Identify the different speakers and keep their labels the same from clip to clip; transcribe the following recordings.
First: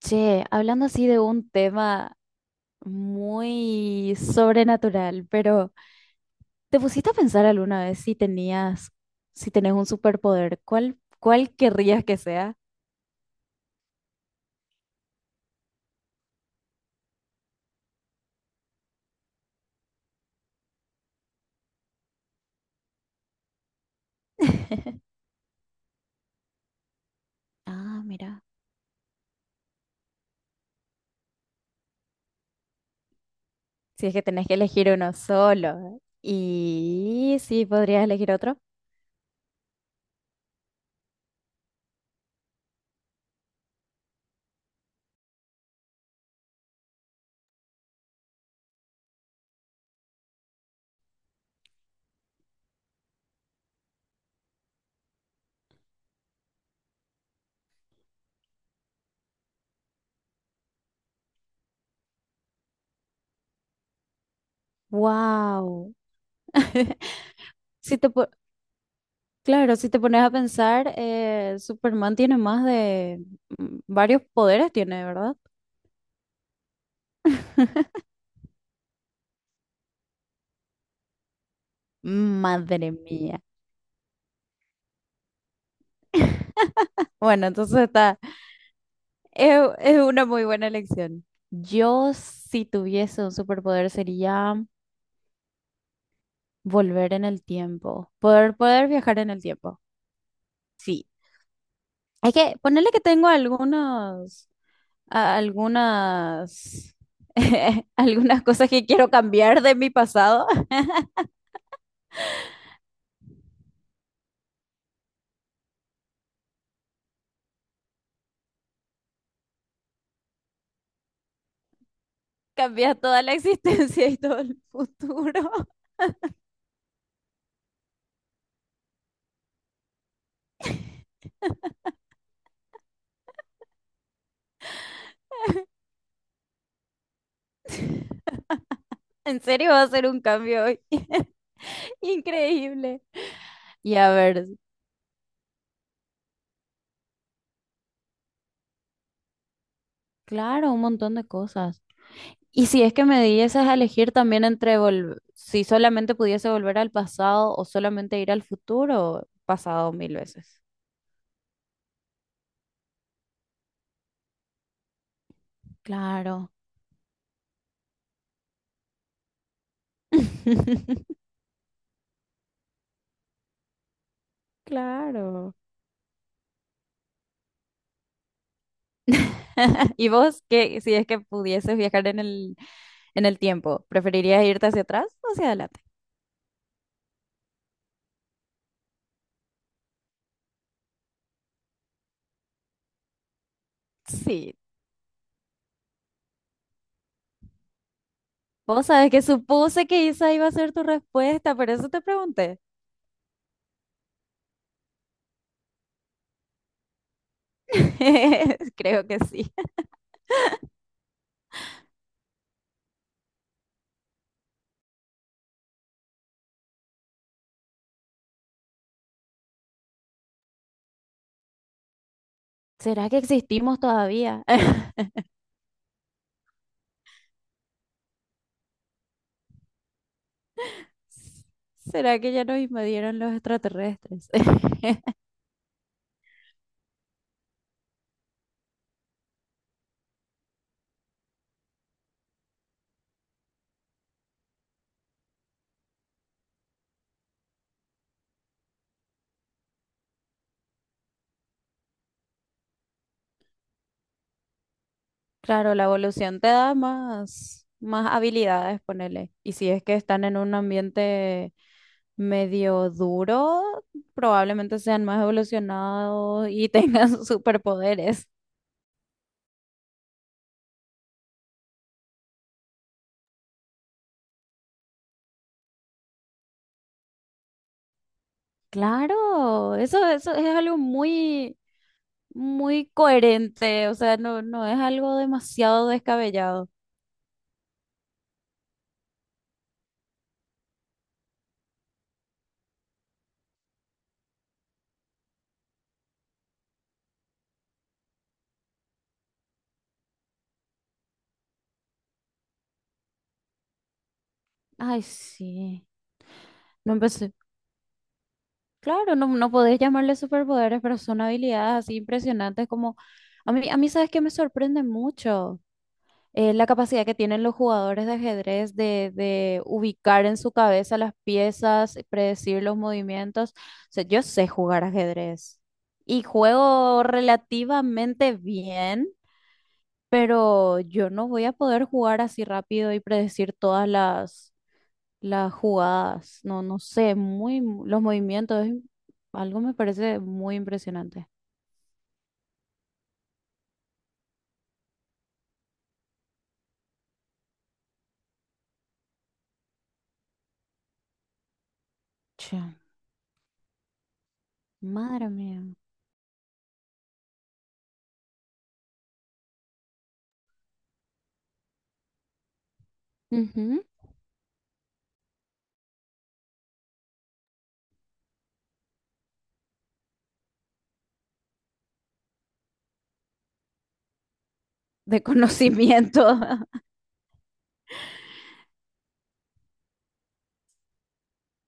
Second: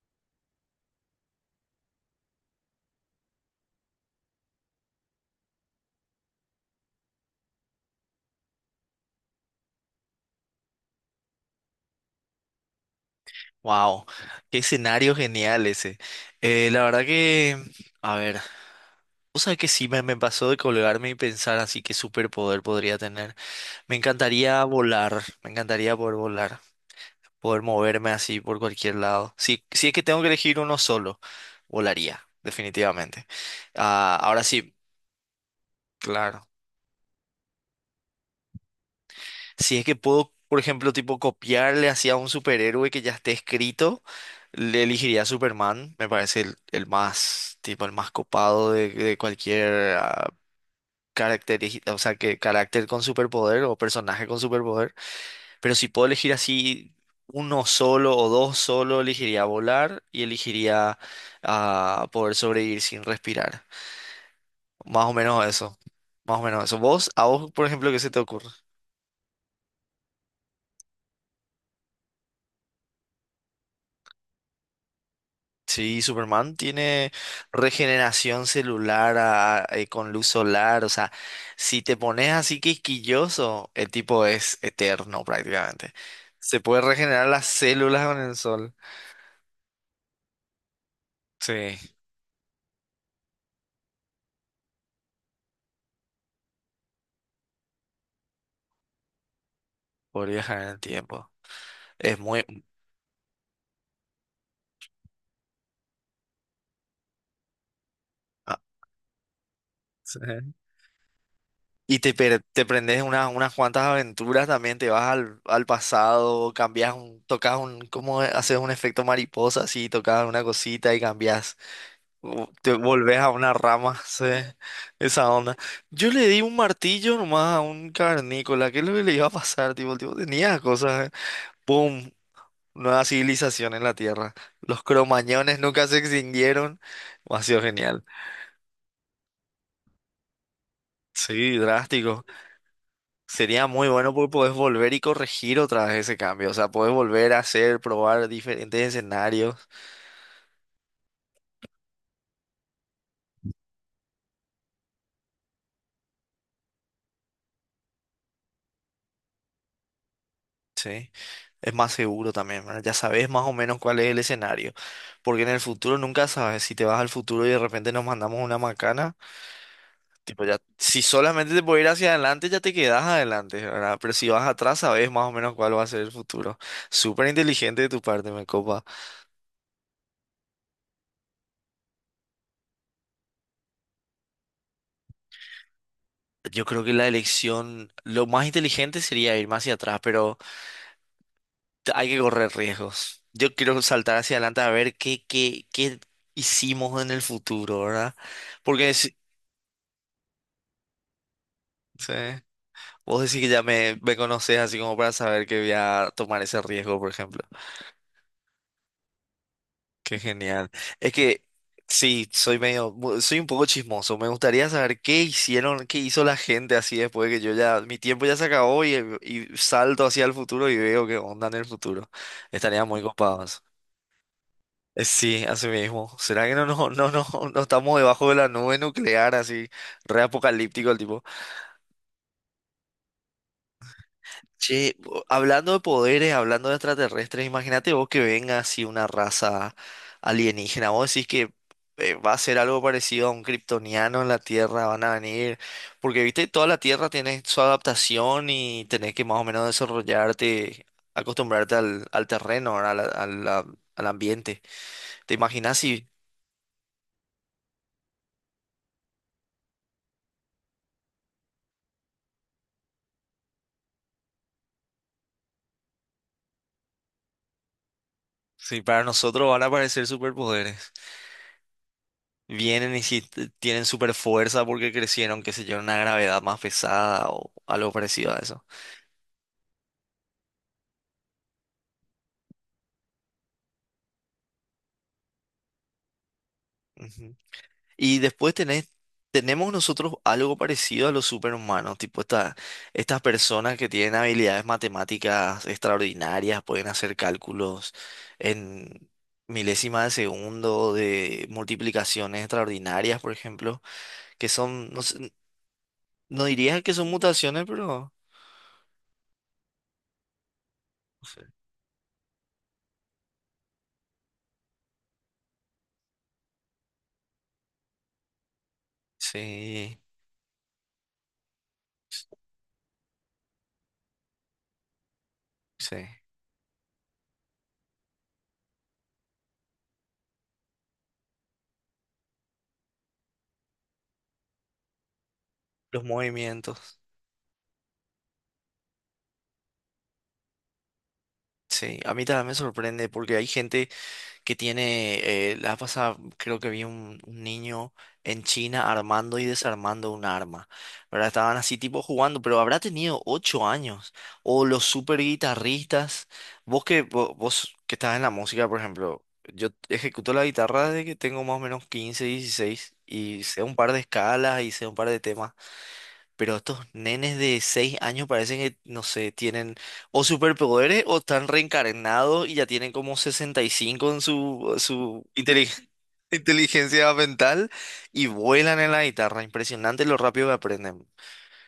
Speaker 1: Che, hablando así de un tema muy sobrenatural, pero ¿te pusiste a pensar alguna vez si tenés un superpoder? ¿Cuál querrías que sea?
Speaker 2: Wow, qué escenario genial ese. La verdad que, a ver, o sea que sí me pasó de colgarme y pensar así qué superpoder podría tener. Me encantaría volar, me encantaría poder volar, poder
Speaker 1: Ah,
Speaker 2: moverme así
Speaker 1: mira.
Speaker 2: por cualquier lado. Si es que tengo que elegir uno solo, volaría, definitivamente.
Speaker 1: Si es
Speaker 2: Ah,
Speaker 1: que
Speaker 2: ahora
Speaker 1: tenés que
Speaker 2: sí,
Speaker 1: elegir uno solo.
Speaker 2: claro.
Speaker 1: Y sí, podrías elegir otro.
Speaker 2: Si es que puedo, por ejemplo, tipo copiarle hacia un superhéroe que ya esté escrito, le elegiría a Superman. Me parece el más, tipo, el más copado de cualquier o sea, que carácter con superpoder o personaje con superpoder. Pero si puedo elegir así uno solo o dos solo, elegiría volar y elegiría poder sobrevivir sin respirar. Más o menos eso.
Speaker 1: Wow.
Speaker 2: Más o menos eso. ¿Vos, a vos, por ejemplo,
Speaker 1: Si
Speaker 2: qué se
Speaker 1: te,
Speaker 2: te
Speaker 1: po-
Speaker 2: ocurre?
Speaker 1: claro, si te pones a pensar, Superman tiene más de varios poderes, tiene, ¿verdad?
Speaker 2: Sí, Superman tiene regeneración celular con luz solar, o sea, si te pones así
Speaker 1: Madre mía.
Speaker 2: quisquilloso, el tipo es eterno prácticamente. Se puede regenerar
Speaker 1: Bueno,
Speaker 2: las células con el sol.
Speaker 1: es una muy buena elección.
Speaker 2: Sí,
Speaker 1: Yo, si tuviese un superpoder, sería volver en el tiempo, poder viajar en el tiempo.
Speaker 2: por viajar en el
Speaker 1: Sí.
Speaker 2: tiempo. Es
Speaker 1: Es
Speaker 2: muy...
Speaker 1: que ponerle que tengo algunos, a- algunas, algunas
Speaker 2: ah,
Speaker 1: cosas que quiero cambiar de mi
Speaker 2: sí.
Speaker 1: pasado,
Speaker 2: Y te prendes unas cuantas aventuras también, te vas al, al pasado, cambias un, tocas un, como haces un efecto mariposa así, tocas una cosita y cambias te
Speaker 1: cambiar
Speaker 2: volvés
Speaker 1: toda
Speaker 2: a
Speaker 1: la
Speaker 2: una rama,
Speaker 1: existencia y
Speaker 2: sí,
Speaker 1: todo el
Speaker 2: esa
Speaker 1: futuro.
Speaker 2: onda. Yo le di un martillo nomás a un cavernícola. ¿Qué es lo que le iba a pasar? Tipo, el tipo tenía cosas, ¿eh? ¡Pum! Nueva civilización en la Tierra. Los cromañones nunca se extinguieron. Ha sido genial.
Speaker 1: En serio va a ser un cambio hoy.
Speaker 2: Sí, drástico.
Speaker 1: Increíble.
Speaker 2: Sería muy
Speaker 1: Y a
Speaker 2: bueno porque
Speaker 1: ver,
Speaker 2: podés volver y corregir otra vez ese cambio. O sea, podés volver a hacer, probar diferentes escenarios.
Speaker 1: claro, un montón de cosas. Y si es que me dieses a elegir también si solamente pudiese volver al pasado o solamente ir al futuro, pasado mil veces.
Speaker 2: Sí. Es más seguro también, ¿verdad? Ya sabes más o menos cuál es el escenario. Porque en el futuro nunca
Speaker 1: Claro.
Speaker 2: sabes. Si te vas al futuro y de repente nos mandamos una macana, tipo ya, si solamente te puedes ir hacia adelante, ya te quedas adelante, ¿verdad? Pero si vas atrás, sabes más o menos
Speaker 1: Claro.
Speaker 2: cuál va a ser el futuro. Súper inteligente de tu parte, me copa.
Speaker 1: ¿Y vos qué, si es que pudieses viajar en el tiempo, preferirías irte hacia atrás o hacia adelante?
Speaker 2: Yo creo que la elección, lo más inteligente sería ir más hacia atrás, pero hay que correr riesgos. Yo quiero saltar hacia
Speaker 1: Sí.
Speaker 2: adelante a ver qué hicimos en el futuro, ¿verdad?
Speaker 1: Vos
Speaker 2: Porque
Speaker 1: sabés
Speaker 2: si-
Speaker 1: que supuse que esa iba a ser tu respuesta, por eso te
Speaker 2: sí.
Speaker 1: pregunté.
Speaker 2: Vos decís que ya me conocés así como para saber que voy a tomar ese riesgo, por ejemplo.
Speaker 1: Creo que sí.
Speaker 2: Qué genial. Es que sí, soy medio, soy un poco chismoso. Me gustaría saber qué hicieron, qué hizo la gente así después de que yo ya, mi tiempo ya se acabó y salto hacia el futuro y veo qué onda en el futuro. Estaría muy
Speaker 1: ¿Será que
Speaker 2: copados.
Speaker 1: existimos todavía?
Speaker 2: Sí, así mismo. ¿Será que no estamos debajo de la nube nuclear así, re apocalíptico el tipo?
Speaker 1: ¿Será que ya nos invadieron los extraterrestres?
Speaker 2: Che, hablando de poderes, hablando de extraterrestres, imagínate vos que venga así una raza alienígena. Vos decís que va a ser algo parecido a un kryptoniano en la Tierra, van a venir. Porque, viste, toda la Tierra tiene su adaptación y tenés que más o menos desarrollarte, acostumbrarte al terreno, ¿verdad? Al ambiente. ¿Te
Speaker 1: Claro,
Speaker 2: imaginas
Speaker 1: la
Speaker 2: si,
Speaker 1: evolución te da más habilidades, ponele. Y si es que están en un ambiente medio duro, probablemente sean más evolucionados y tengan superpoderes.
Speaker 2: si para nosotros van a aparecer superpoderes? Vienen y si tienen super fuerza porque crecieron, qué sé yo, en una gravedad más pesada o algo parecido a eso.
Speaker 1: Claro, eso es algo muy, muy coherente, o sea, no es algo demasiado descabellado.
Speaker 2: Ujú. Y después tenemos nosotros algo parecido a los superhumanos, tipo estas personas que tienen habilidades matemáticas extraordinarias, pueden hacer cálculos en milésimas de segundo, de multiplicaciones extraordinarias, por ejemplo, que son, no
Speaker 1: Ay,
Speaker 2: sé,
Speaker 1: sí.
Speaker 2: no diría que
Speaker 1: No
Speaker 2: son
Speaker 1: empecé.
Speaker 2: mutaciones, pero
Speaker 1: Claro, no podés llamarle superpoderes, pero son
Speaker 2: no sé.
Speaker 1: habilidades así impresionantes como... a mí sabes que me sorprende mucho la capacidad que tienen los jugadores de ajedrez de
Speaker 2: Sí,
Speaker 1: ubicar en su cabeza las piezas, predecir los movimientos. O sea, yo sé jugar ajedrez
Speaker 2: sí,
Speaker 1: y juego relativamente bien, pero yo no voy a poder jugar así rápido y predecir todas las
Speaker 2: los
Speaker 1: jugadas, no
Speaker 2: movimientos.
Speaker 1: sé, los movimientos, algo me parece muy impresionante.
Speaker 2: Sí, a mí también me sorprende porque hay gente que tiene, la pasada creo que vi un niño en China armando y desarmando un arma, ¿verdad? Estaban así tipo jugando,
Speaker 1: Che,
Speaker 2: pero habrá tenido ocho años. O los super
Speaker 1: madre mía.
Speaker 2: guitarristas, vos que, vos, que estás en la música, por ejemplo, yo ejecuto la guitarra desde que tengo más o menos 15, 16 y sé un
Speaker 1: Ujú.
Speaker 2: par de escalas y sé un par de temas. Pero estos nenes de 6 años parecen que, no sé, tienen o superpoderes o están reencarnados y ya tienen como 65 en su,
Speaker 1: De
Speaker 2: su
Speaker 1: conocimiento.
Speaker 2: inteligencia mental y vuelan en la guitarra. Impresionante lo rápido que aprenden.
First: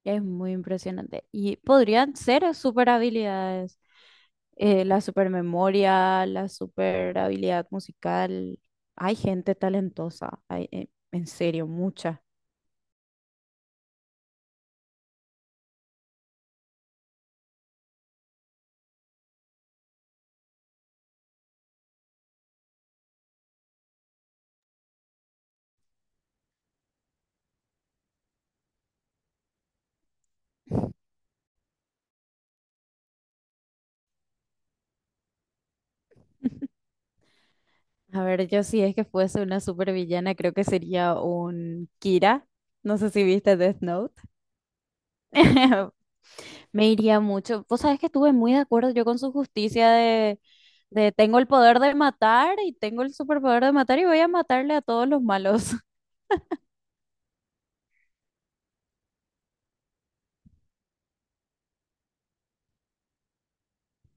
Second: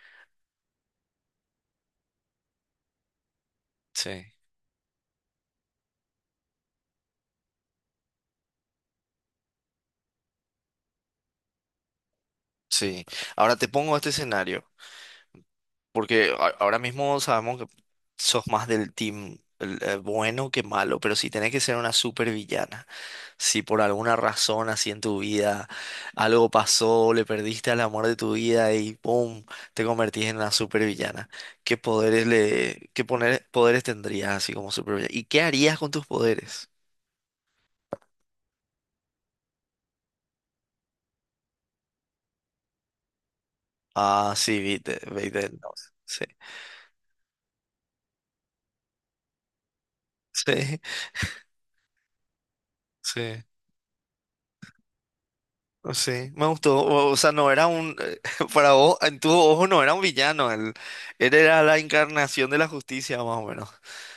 Speaker 1: Es muy impresionante. Y podrían ser super habilidades.
Speaker 2: Sí,
Speaker 1: La super memoria, la super habilidad musical. Hay gente talentosa. Hay, en serio, mucha.
Speaker 2: sí. Ahora te pongo este escenario, porque ahora mismo sabemos que sos más del team bueno que malo, pero si tenés que ser una supervillana. Si por alguna razón así en tu vida algo pasó, le perdiste al amor de tu vida y ¡pum! Te convertís en una supervillana. ¿Qué poderes le, qué poner, poderes tendrías así como supervillana? ¿Y qué harías con tus poderes?
Speaker 1: A ver, yo si es que fuese una supervillana, creo que sería un Kira. No sé si viste Death Note.
Speaker 2: Ah, sí, viste, viste, no, sí,
Speaker 1: Me iría mucho. Vos sabés que estuve muy de acuerdo yo con su justicia
Speaker 2: sí,
Speaker 1: de tengo el poder de matar y tengo el
Speaker 2: sí,
Speaker 1: superpoder de matar y voy a matarle a todos los malos.
Speaker 2: no, sí, me gustó. O sea, no era un, para vos, en tu ojo no era un villano, él era la encarnación de la justicia más o menos.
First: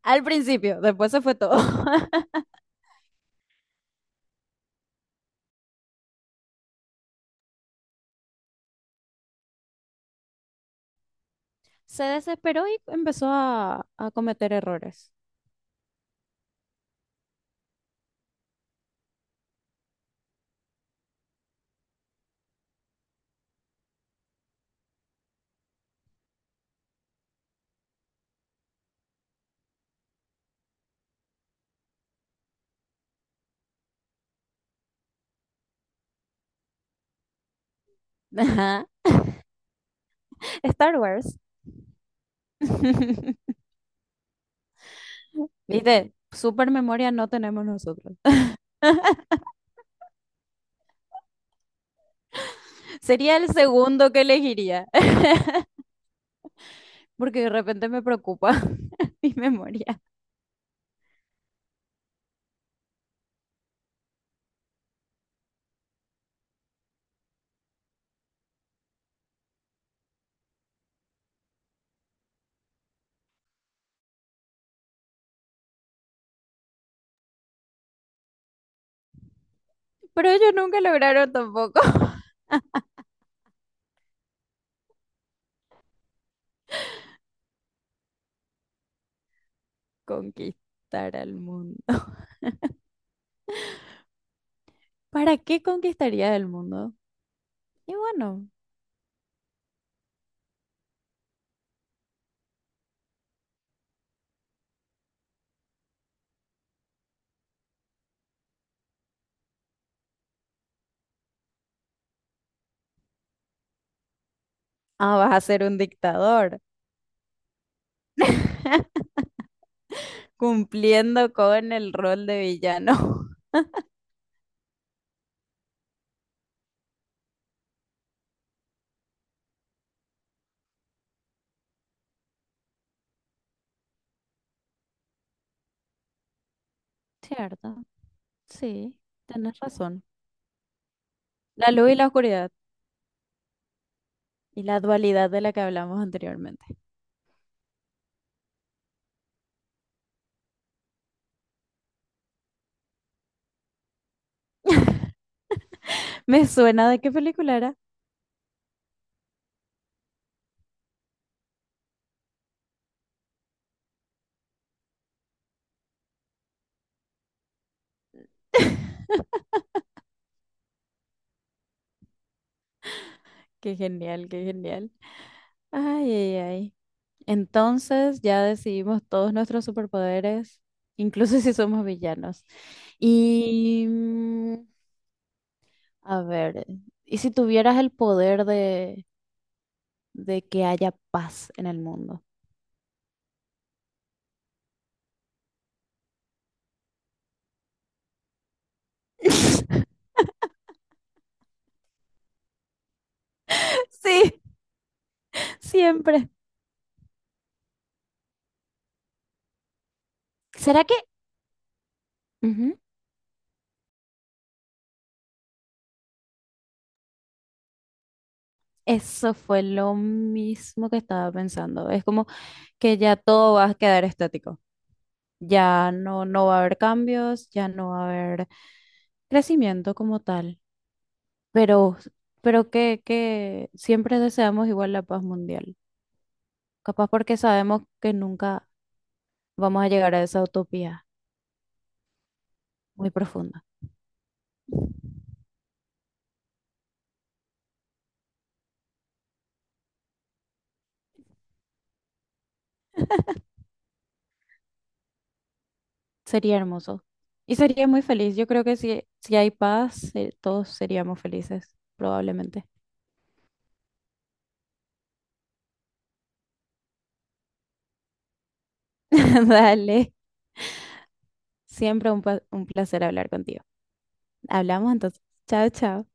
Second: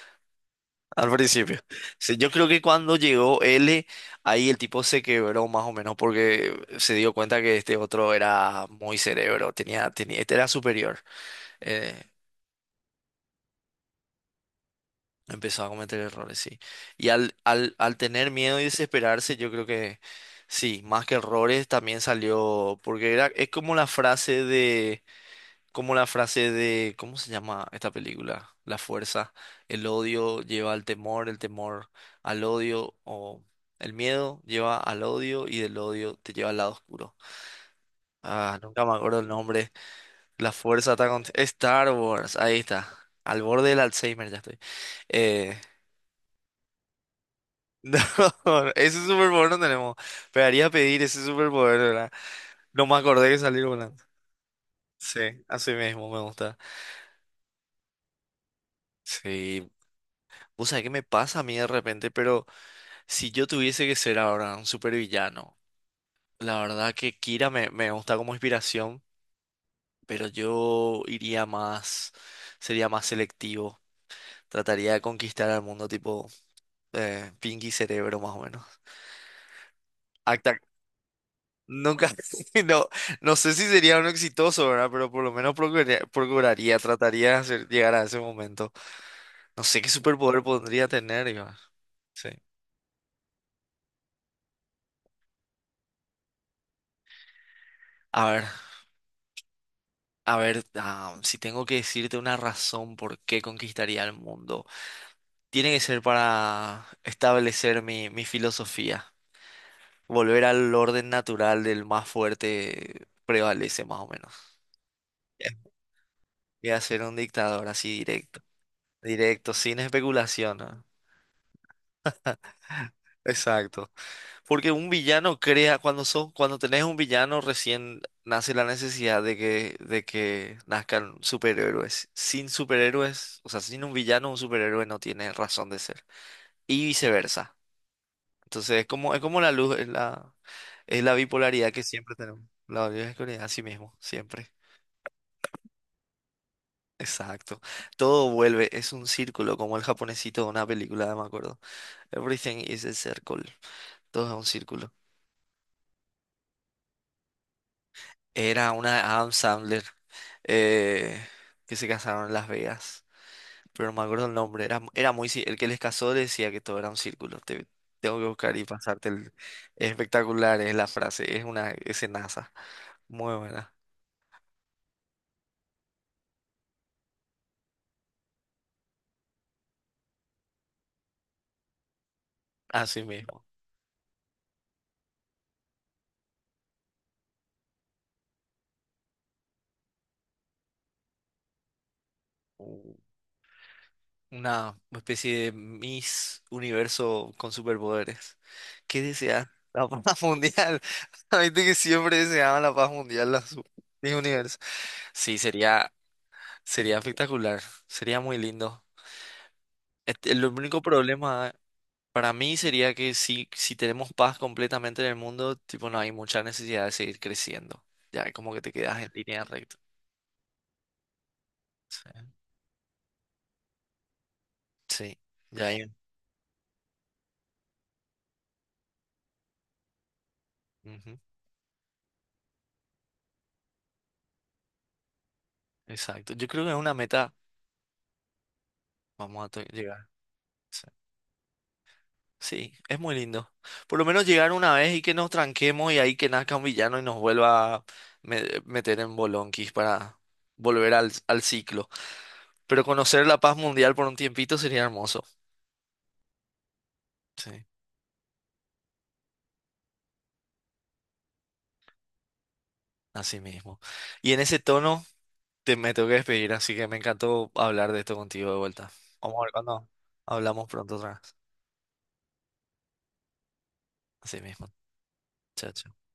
Speaker 1: Al principio,
Speaker 2: Al
Speaker 1: después se fue todo.
Speaker 2: principio. Sí, yo creo que cuando llegó L, ahí el tipo se quebró más o menos porque se dio cuenta que este otro era muy cerebro, este era superior.
Speaker 1: Se
Speaker 2: eh,
Speaker 1: desesperó y empezó a cometer errores.
Speaker 2: Empezó a cometer errores, sí. Y al tener miedo y desesperarse, yo creo que sí, más que errores, también salió, porque era, es como la frase de. Como la frase de, ¿cómo se llama esta película? La fuerza, el odio lleva al temor, el temor al odio, o el miedo lleva al odio y del odio te lleva al lado oscuro. Ah, nunca
Speaker 1: Ajá.
Speaker 2: me acuerdo el nombre. La fuerza
Speaker 1: Star
Speaker 2: está con...
Speaker 1: Wars.
Speaker 2: Star Wars, ahí está. Al borde del Alzheimer ya estoy. Eh,
Speaker 1: ¿Viste? Super memoria no tenemos
Speaker 2: no,
Speaker 1: nosotros.
Speaker 2: ese superpoder no tenemos. Pegaría a pedir ese superpoder, ¿verdad? No me acordé
Speaker 1: Sería
Speaker 2: de
Speaker 1: el
Speaker 2: salir volando.
Speaker 1: segundo que elegiría,
Speaker 2: Sí, así mismo me gusta.
Speaker 1: porque de repente me preocupa mi
Speaker 2: Sí,
Speaker 1: memoria.
Speaker 2: vos sabés qué me pasa a mí de repente, pero... Si yo tuviese que ser ahora un supervillano, la verdad que Kira me gusta como inspiración, pero yo iría más, sería más selectivo. Trataría de conquistar al mundo tipo Pinky Cerebro más o menos.
Speaker 1: Pero ellos
Speaker 2: Acta-
Speaker 1: nunca lograron tampoco.
Speaker 2: nunca, no, no sé si sería uno exitoso, ¿verdad? Pero por lo menos trataría de llegar a ese momento. No sé qué superpoder podría
Speaker 1: Conquistar
Speaker 2: tener,
Speaker 1: al
Speaker 2: yo.
Speaker 1: mundo.
Speaker 2: Sí.
Speaker 1: ¿Para qué conquistarías el mundo? Y
Speaker 2: A ver,
Speaker 1: bueno,
Speaker 2: a ver, si tengo que decirte una razón por qué conquistaría el mundo. Tiene que ser para establecer mi filosofía. Volver al orden natural del más fuerte prevalece más o menos.
Speaker 1: vas a
Speaker 2: Ya.
Speaker 1: ser un dictador,
Speaker 2: Voy a ser un dictador así directo. Directo, sin especulación, ¿no?
Speaker 1: cumpliendo con el rol de villano.
Speaker 2: Exacto. Porque un villano crea, cuando son, cuando tenés un villano, recién nace la necesidad de que nazcan superhéroes. Sin superhéroes, o sea, sin un villano, un superhéroe no tiene razón de ser. Y viceversa.
Speaker 1: Cierto,
Speaker 2: Entonces
Speaker 1: sí,
Speaker 2: es como la
Speaker 1: tenés
Speaker 2: luz,
Speaker 1: razón.
Speaker 2: es la
Speaker 1: La
Speaker 2: bipolaridad que
Speaker 1: luz y la
Speaker 2: siempre tenemos.
Speaker 1: oscuridad
Speaker 2: La bipolaridad, así mismo, siempre.
Speaker 1: y la dualidad de la que hablamos anteriormente.
Speaker 2: Exacto. Todo vuelve, es un círculo, como el japonesito de una película, me acuerdo. Everything is a circle. Todo es un círculo.
Speaker 1: Me suena de qué película era.
Speaker 2: Era una Adam Sandler eh, que se casaron en Las Vegas. Pero no me acuerdo el nombre. Era muy, el que les casó decía que todo era un círculo. Tengo que buscar y pasarte el. Es espectacular, es la frase. Es una escenaza. Muy buena.
Speaker 1: Qué genial, qué genial. Ay, ay, ay. Entonces ya decidimos todos nuestros superpoderes, incluso si somos villanos.
Speaker 2: Así mismo.
Speaker 1: Y a ver, ¿y si tuvieras el poder de que haya paz en el mundo?
Speaker 2: Una especie de Miss Universo con superpoderes. ¿Qué desean? La paz mundial. La gente que siempre deseaba la paz mundial, la Miss
Speaker 1: Sí,
Speaker 2: Universo. Sí, sería,
Speaker 1: siempre.
Speaker 2: sería espectacular, sería muy lindo. Este, el
Speaker 1: ¿Será
Speaker 2: único
Speaker 1: que?
Speaker 2: problema para mí
Speaker 1: Ujú,
Speaker 2: sería que si, si tenemos paz completamente en el mundo, tipo, no hay mucha necesidad de seguir creciendo. Ya como que te quedas en
Speaker 1: eso
Speaker 2: línea
Speaker 1: fue
Speaker 2: recta.
Speaker 1: lo mismo que estaba pensando. Es
Speaker 2: Sí,
Speaker 1: como que ya todo va a quedar estático.
Speaker 2: sí, ya hay.
Speaker 1: Ya no va a haber cambios, ya no va a haber crecimiento como tal.
Speaker 2: Ujú.
Speaker 1: Pero, pero que siempre deseamos igual la paz mundial.
Speaker 2: Exacto. Yo creo que es una
Speaker 1: Capaz
Speaker 2: meta.
Speaker 1: porque sabemos que nunca
Speaker 2: Vamos a
Speaker 1: vamos a
Speaker 2: llegar.
Speaker 1: llegar a esa
Speaker 2: Sí.
Speaker 1: utopía
Speaker 2: Sí, es
Speaker 1: muy
Speaker 2: muy lindo.
Speaker 1: profunda.
Speaker 2: Por lo menos llegar una vez y que nos tranquemos y ahí que nazca un villano y nos vuelva a meter en bolonquis para volver al, al ciclo. Pero conocer la paz mundial por un tiempito sería hermoso.
Speaker 1: Sería hermoso.
Speaker 2: Sí,
Speaker 1: Y sería muy feliz. Yo creo que si hay paz, todos seríamos felices, probablemente.
Speaker 2: así mismo. Y en ese tono me tengo que despedir, así que me encantó hablar de esto contigo de vuelta. Vamos a ver cuando
Speaker 1: Dale.
Speaker 2: hablamos pronto otra vez.
Speaker 1: Siempre un placer hablar contigo.
Speaker 2: Así mismo.
Speaker 1: Hablamos entonces. Chao,
Speaker 2: Chao,
Speaker 1: chao.
Speaker 2: chao.